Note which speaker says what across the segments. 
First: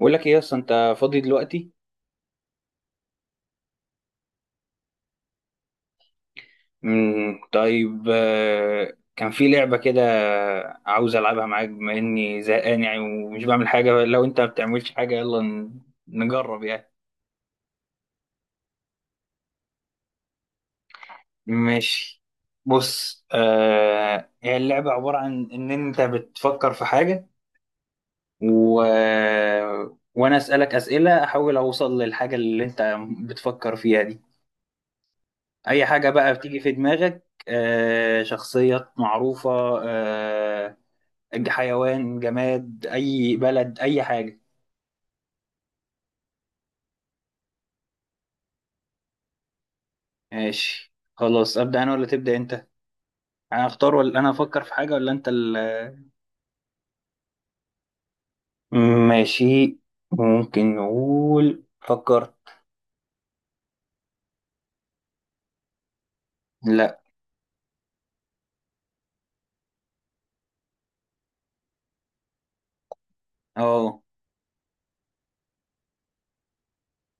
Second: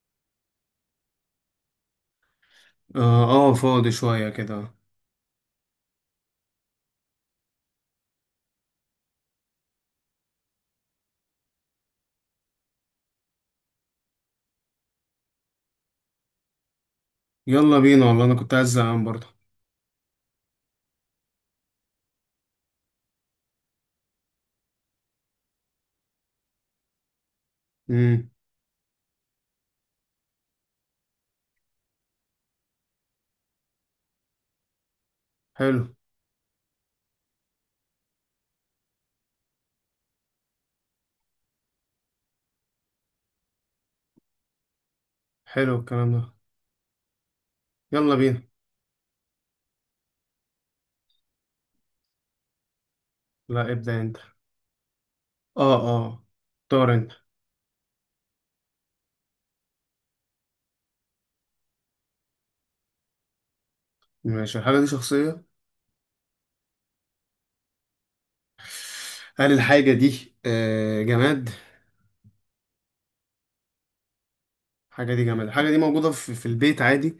Speaker 1: بقول لك ايه اصلا انت فاضي دلوقتي؟
Speaker 2: اه. آه، فاضي شوية كده.
Speaker 1: مم. طيب، كان في لعبة كده. عاوز العبها معاك بما اني زهقان يعني، ومش بعمل حاجة. لو انت ما بتعملش حاجة، يلا نجرب يعني.
Speaker 2: يلا بينا والله، انا كنت عايز زهقان برضه.
Speaker 1: ماشي. بص، هي اللعبة عبارة عن ان انت بتفكر في حاجة،
Speaker 2: امم
Speaker 1: و... وانا اسألك اسئلة، احاول اوصل للحاجة اللي انت بتفكر فيها دي.
Speaker 2: حلو.
Speaker 1: اي حاجة بقى بتيجي في دماغك، شخصيات معروفة، آه، حيوان، جماد، أي بلد، أي حاجة.
Speaker 2: حلو الكلام ده. يلا بينا.
Speaker 1: ماشي خلاص، أبدأ أنا ولا تبدأ أنت؟ أنا
Speaker 2: لا،
Speaker 1: أختار،
Speaker 2: ابدأ انت.
Speaker 1: ولا أنا أفكر في حاجة، ولا أنت
Speaker 2: اه اه، اختار انت.
Speaker 1: ماشي. ممكن نقول فكرت.
Speaker 2: ماشي. الحاجة دي شخصية؟
Speaker 1: لا.
Speaker 2: هل الحاجة دي جماد؟
Speaker 1: أه،
Speaker 2: الحاجة دي جماد. الحاجة دي موجودة في البيت عادي؟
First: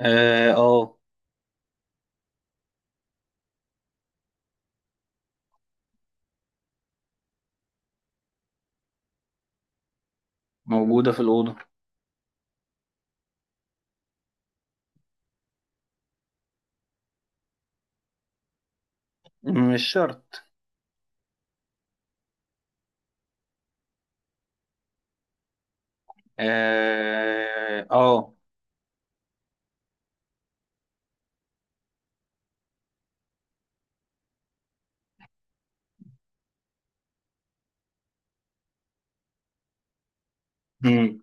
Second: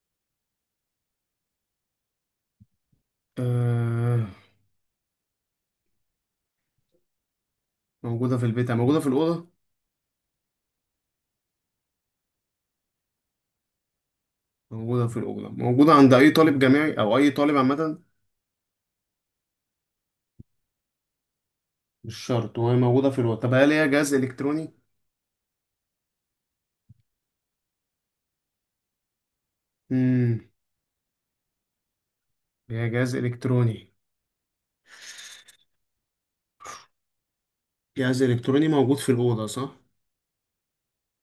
Speaker 1: أه. آه.
Speaker 2: آه. موجودة في البيت، موجودة في الأوضة.
Speaker 1: موجودة في الأوضة.
Speaker 2: موجودة في الأوضة، موجودة عند أي طالب جامعي أو أي طالب عامة.
Speaker 1: مش شرط.
Speaker 2: مش شرط. وهي موجودة في الأوضة. طب هل هي جهاز إلكتروني؟
Speaker 1: أه، أه.
Speaker 2: امم هي جهاز إلكتروني. جهاز إلكتروني موجود في الأوضة صح؟
Speaker 1: مم.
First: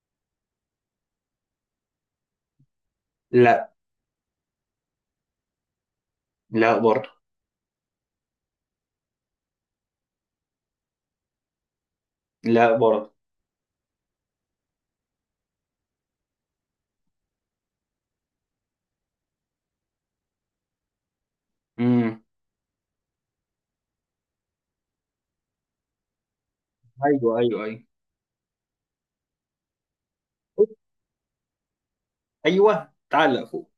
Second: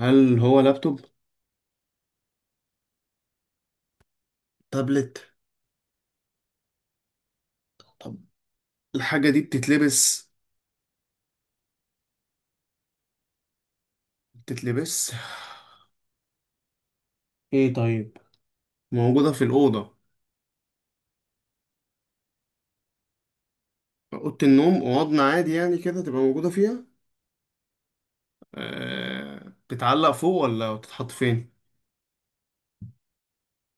Speaker 2: هل هو لابتوب؟
Speaker 1: لا.
Speaker 2: تابلت؟
Speaker 1: لا برضه.
Speaker 2: طب الحاجة دي بتتلبس؟
Speaker 1: لا برضه.
Speaker 2: بتتلبس؟ إيه طيب؟ موجودة في الأوضة.
Speaker 1: مم.
Speaker 2: أوضة النوم، أوضنا عادي يعني كده، تبقى موجودة فيها؟
Speaker 1: أيوه، أيوه، أيوه.
Speaker 2: بتتعلق فوق ولا بتتحط فين؟
Speaker 1: أيوه، تعلق فوق.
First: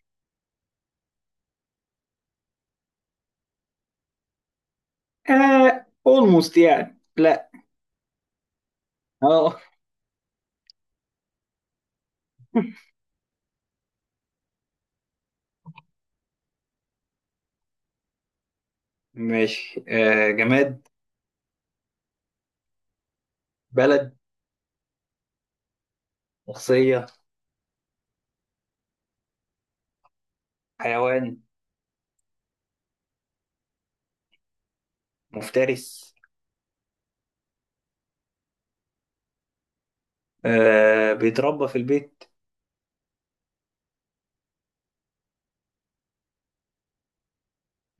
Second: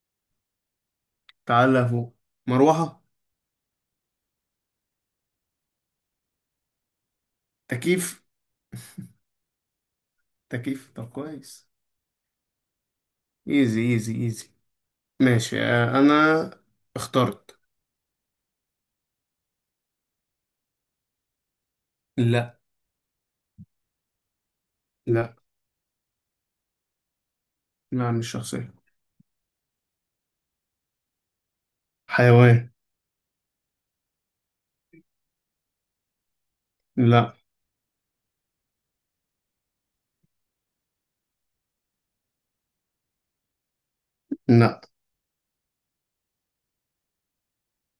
Speaker 2: بتتعلق فوق. مروحة؟
Speaker 1: آه، أولموست يعني، لا.
Speaker 2: تكييف؟
Speaker 1: أه.
Speaker 2: تكييف. طب كويس. إيزي إيزي إيزي. ماشي. أنا اخترت.
Speaker 1: ماشي، جماد؟
Speaker 2: لا.
Speaker 1: بلد؟
Speaker 2: لا.
Speaker 1: شخصية؟
Speaker 2: لا، مش شخصية.
Speaker 1: حيوان؟
Speaker 2: حيوان.
Speaker 1: مفترس؟
Speaker 2: لا.
Speaker 1: آه، بيتربى في البيت؟
Speaker 2: لا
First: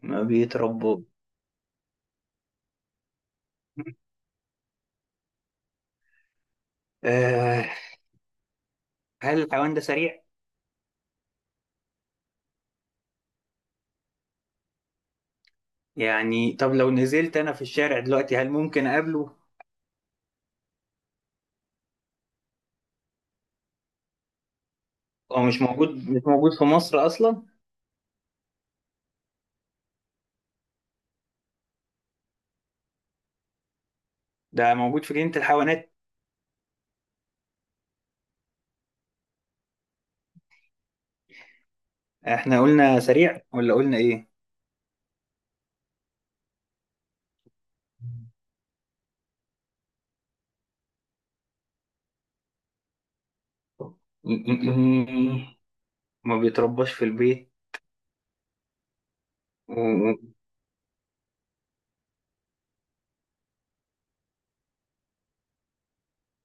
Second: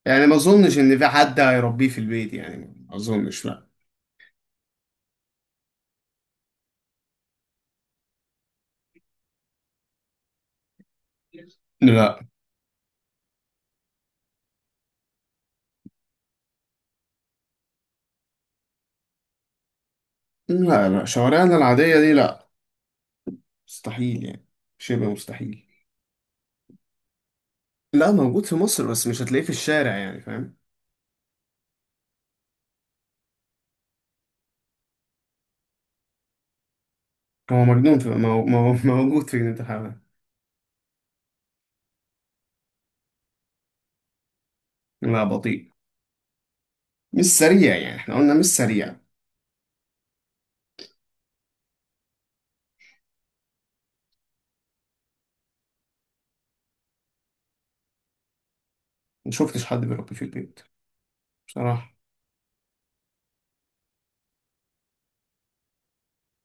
Speaker 1: ما
Speaker 2: يعني ما اظنش ان
Speaker 1: بيتربى؟
Speaker 2: في حد هيربيه في البيت، يعني ما اظنش. لا
Speaker 1: آه. هل الحيوان ده سريع؟
Speaker 2: لا.
Speaker 1: يعني طب لو نزلت أنا في الشارع دلوقتي، هل ممكن أقابله؟
Speaker 2: لا. لا، شوارعنا العادية دي لا. مستحيل يعني. شبه
Speaker 1: هو مش
Speaker 2: مستحيل.
Speaker 1: موجود، مش موجود في مصر أصلا؟
Speaker 2: لا، موجود في مصر بس مش هتلاقيه في الشارع يعني، فاهم؟
Speaker 1: ده موجود في جنينة الحيوانات.
Speaker 2: هو مجنون في موجود في جنينة الحيوان.
Speaker 1: احنا قلنا سريع ولا قلنا إيه؟
Speaker 2: لا، بطيء. مش سريع يعني. احنا قلنا مش سريع.
Speaker 1: ما بيترباش في البيت.
Speaker 2: ما شفتش حد بيربيه في
Speaker 1: وممكن
Speaker 2: البيت بصراحة.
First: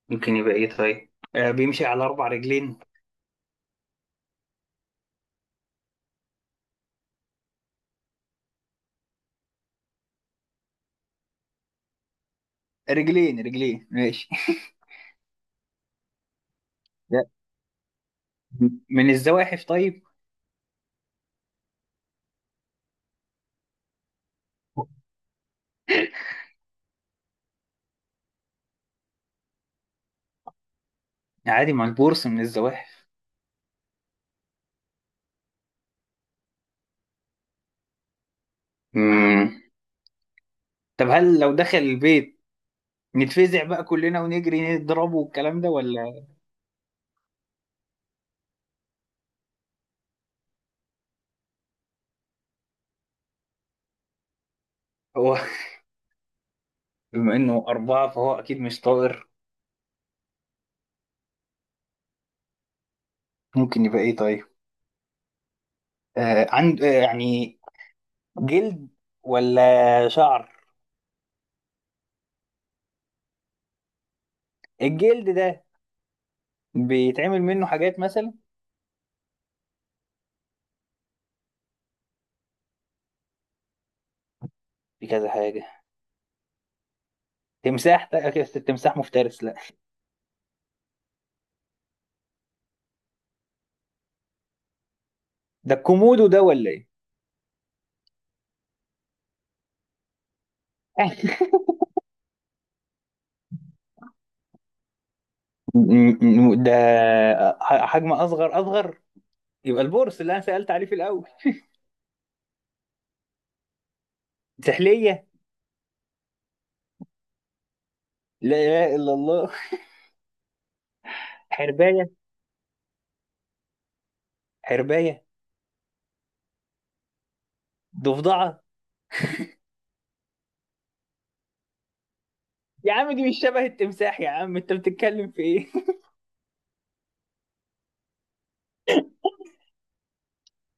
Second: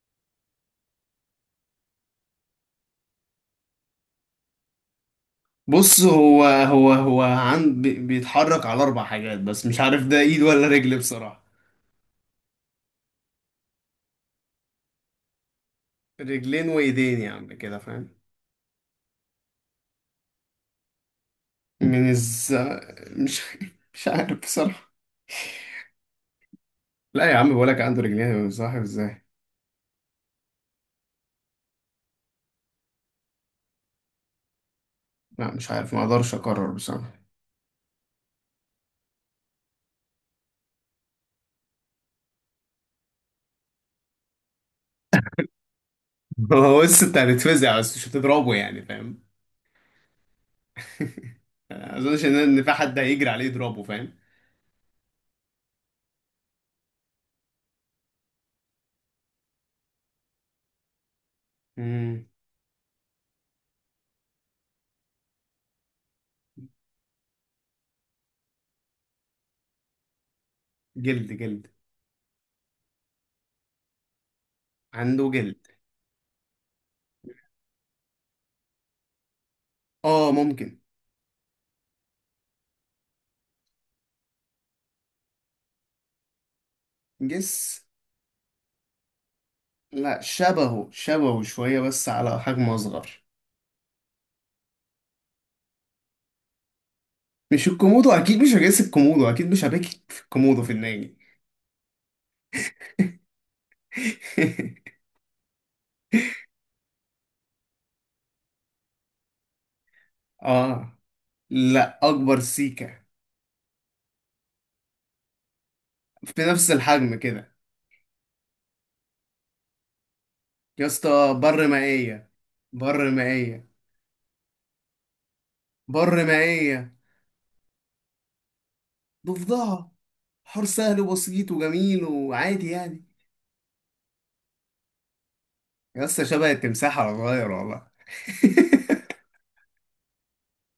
Speaker 1: يبقى إيه طيب؟ آه، بيمشي على أربع رجلين.
Speaker 2: بص، هو بيتحرك على أربع حاجات، بس مش عارف ده إيد ولا رجل بصراحة.
Speaker 1: رجلين، رجلين، ماشي.
Speaker 2: رجلين وإيدين يعني كده، فاهم؟
Speaker 1: من الزواحف طيب.
Speaker 2: من الز مش مش عارف بصراحة. لا يا عم، بقولك عنده رجلين، صاحب ازاي؟
Speaker 1: عادي، ما البورصة من الزواحف.
Speaker 2: لا، مش عارف، ما اقدرش اقرر بصراحة.
Speaker 1: مم. طب هل لو دخل البيت نتفزع بقى كلنا ونجري نضربه والكلام ده، ولا؟
Speaker 2: هو بس انت هتتفزع، بس مش هتضربه يعني، فاهم؟ ما اظنش ان في حد هيجري عليه يضربه، فاهم؟
Speaker 1: هو بما انه أربعة فهو أكيد مش طائر.
Speaker 2: مم.
Speaker 1: ممكن يبقى إيه طيب؟ آه، عند، آه، يعني جلد ولا شعر؟
Speaker 2: جلد جلد.
Speaker 1: الجلد
Speaker 2: عنده
Speaker 1: ده
Speaker 2: جلد.
Speaker 1: بيتعمل منه حاجات مثلا،
Speaker 2: اه ممكن.
Speaker 1: في كذا حاجة.
Speaker 2: جس.
Speaker 1: تمساح؟ أكيد التمساح مفترس، لا.
Speaker 2: لا، شبهه شبهه شوية، بس على حجم اصغر.
Speaker 1: ده الكومودو ده ولا إيه؟
Speaker 2: مش الكومودو. اكيد مش هجس الكومودو. اكيد مش هبكي في الكومودو في النادي.
Speaker 1: ده حجم أصغر، أصغر. يبقى البورس اللي انا سالت عليه في
Speaker 2: اه.
Speaker 1: الاول.
Speaker 2: لا، اكبر. سيكا؟
Speaker 1: سحليه.
Speaker 2: في نفس الحجم كده.
Speaker 1: لا اله الا الله.
Speaker 2: يا اسطى، بر
Speaker 1: حربايه.
Speaker 2: مائية. بر مائية.
Speaker 1: حربايه.
Speaker 2: بر مائية.
Speaker 1: ضفدعه.
Speaker 2: ضفدعة. حوار سهل وبسيط وجميل وعادي
Speaker 1: يا
Speaker 2: يعني.
Speaker 1: عم، دي مش شبه التمساح، يا عم انت بتتكلم في ايه؟
Speaker 2: يا اسطى، شبه التمساح على صغير والله.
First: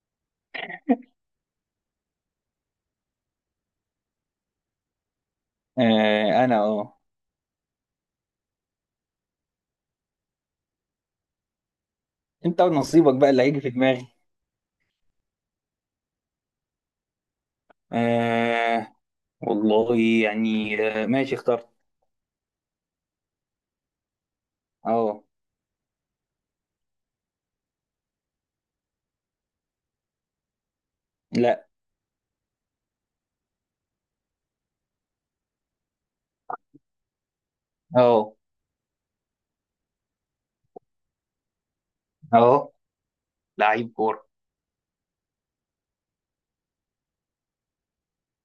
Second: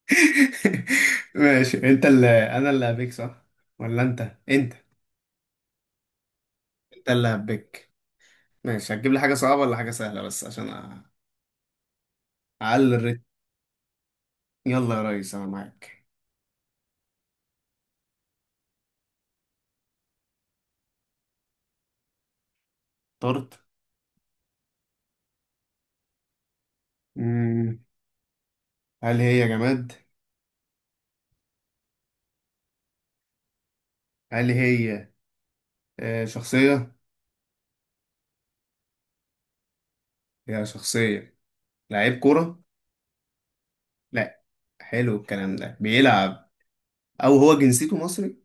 Speaker 2: ماشي، انت اللي انا اللي هبيك، صح؟ ولا انت
Speaker 1: آه، انا، اه.
Speaker 2: انت اللي هبيك. ماشي، هتجيب لي حاجة صعبة ولا حاجة سهلة بس عشان
Speaker 1: انت
Speaker 2: اعلي
Speaker 1: ونصيبك
Speaker 2: الريتم.
Speaker 1: بقى اللي هيجي في دماغي.
Speaker 2: يلا يا ريس، انا معاك.
Speaker 1: آه، والله، يعني ماشي، اخترت.
Speaker 2: طرت؟
Speaker 1: اه.
Speaker 2: مم. هل هي جماد؟
Speaker 1: لا.
Speaker 2: هل هي شخصية؟
Speaker 1: اه،
Speaker 2: هي شخصية. لعيب كورة.
Speaker 1: اه. لعيب كورة.
Speaker 2: لا. حلو الكلام ده، بيلعب. او هو جنسيته مصري.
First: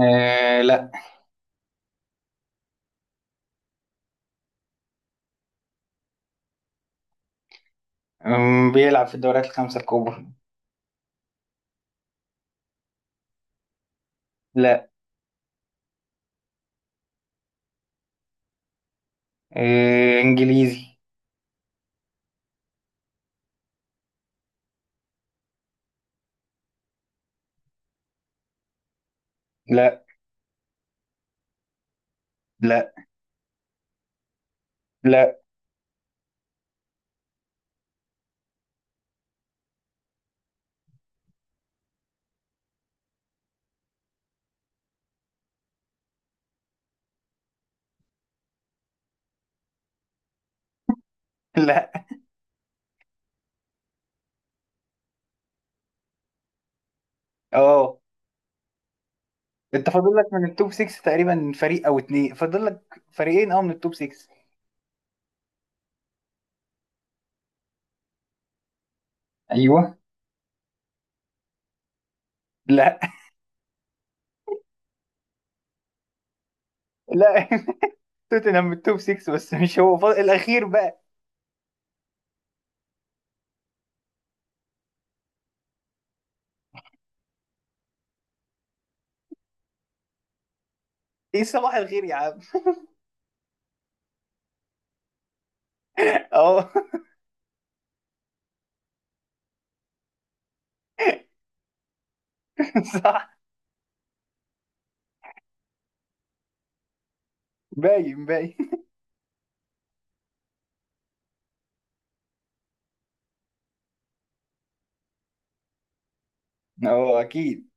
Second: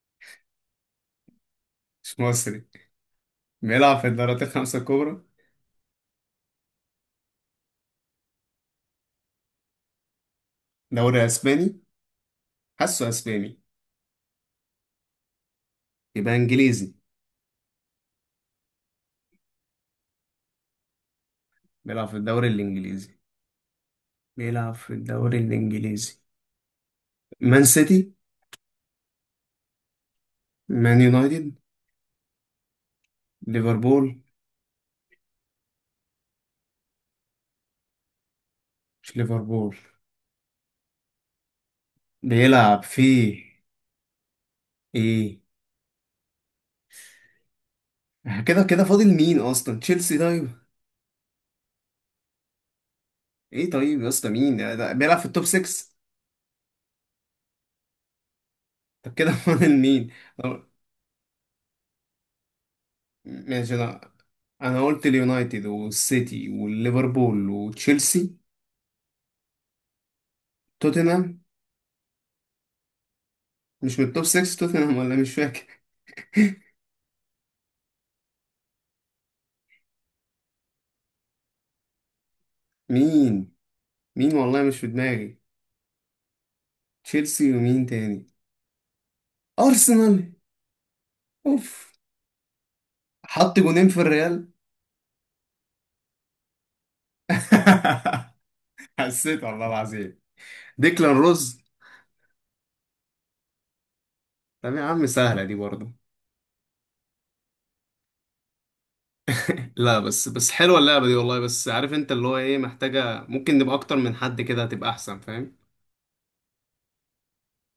Speaker 1: آه. لا.
Speaker 2: مش مصري. بيلعب في الدوريات الخمسة الكبرى.
Speaker 1: بيلعب في الدوريات الخمسة الكبرى.
Speaker 2: دوري اسباني. حاسه اسباني.
Speaker 1: لا.
Speaker 2: يبقى انجليزي.
Speaker 1: آه، انجليزي.
Speaker 2: بيلعب في الدوري الانجليزي. بيلعب في الدوري الانجليزي. مان سيتي.
Speaker 1: لا.
Speaker 2: مان يونايتد.
Speaker 1: لا.
Speaker 2: ليفربول.
Speaker 1: لا.
Speaker 2: مش ليفربول. بيلعب في ايه؟ كده كده فاضل مين اصلا. تشيلسي طيب؟
Speaker 1: لا.
Speaker 2: ايه طيب يا اسطى، مين ده بيلعب في التوب 6؟
Speaker 1: اه.
Speaker 2: طب كده فاضل
Speaker 1: انت
Speaker 2: مين؟
Speaker 1: فاضل لك من
Speaker 2: طب
Speaker 1: التوب 6 تقريبا فريق او اتنين، فاضل لك فريقين او من
Speaker 2: ماشي.
Speaker 1: التوب
Speaker 2: لا،
Speaker 1: 6.
Speaker 2: انا قلت اليونايتد والسيتي والليفربول وتشيلسي.
Speaker 1: ايوه.
Speaker 2: توتنهام.
Speaker 1: لا.
Speaker 2: مش من التوب 6 توتنهام، ولا مش فاكر؟
Speaker 1: لا. توتنهام من التوب 6، بس مش هو، فاضل الاخير بقى.
Speaker 2: مين مين والله، مش في دماغي. تشيلسي ومين تاني؟ ارسنال.
Speaker 1: ايه؟ صباح
Speaker 2: اوف.
Speaker 1: الخير يا عم.
Speaker 2: حط جونين في الريال.
Speaker 1: اه.
Speaker 2: حسيت والله العظيم. ديكلان روز.
Speaker 1: صح.
Speaker 2: طب يا عم، سهلة دي برضه.
Speaker 1: باين، باين.
Speaker 2: لا، بس حلوة اللعبة دي والله، بس عارف انت اللي هو ايه، محتاجة ممكن نبقى اكتر من حد كده، هتبقى احسن، فاهم؟
Speaker 1: اه، اكيد.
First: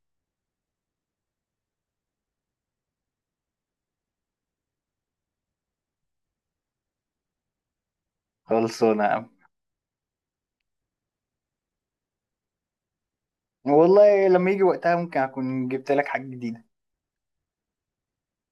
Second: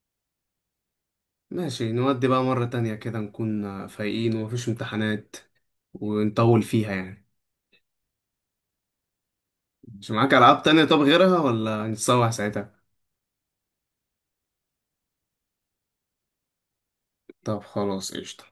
Speaker 2: ماشي نودي بقى مرة تانية كده، نكون فايقين ومفيش امتحانات، ونطول فيها يعني.
Speaker 1: خلصانه يا عم.
Speaker 2: مش معاك ألعاب تانية؟ طب غيرها ولا نتسوح ساعتها.
Speaker 1: والله لما يجي وقتها ممكن اكون جبت لك حاجه جديده.
Speaker 2: طب خلاص، قشطة.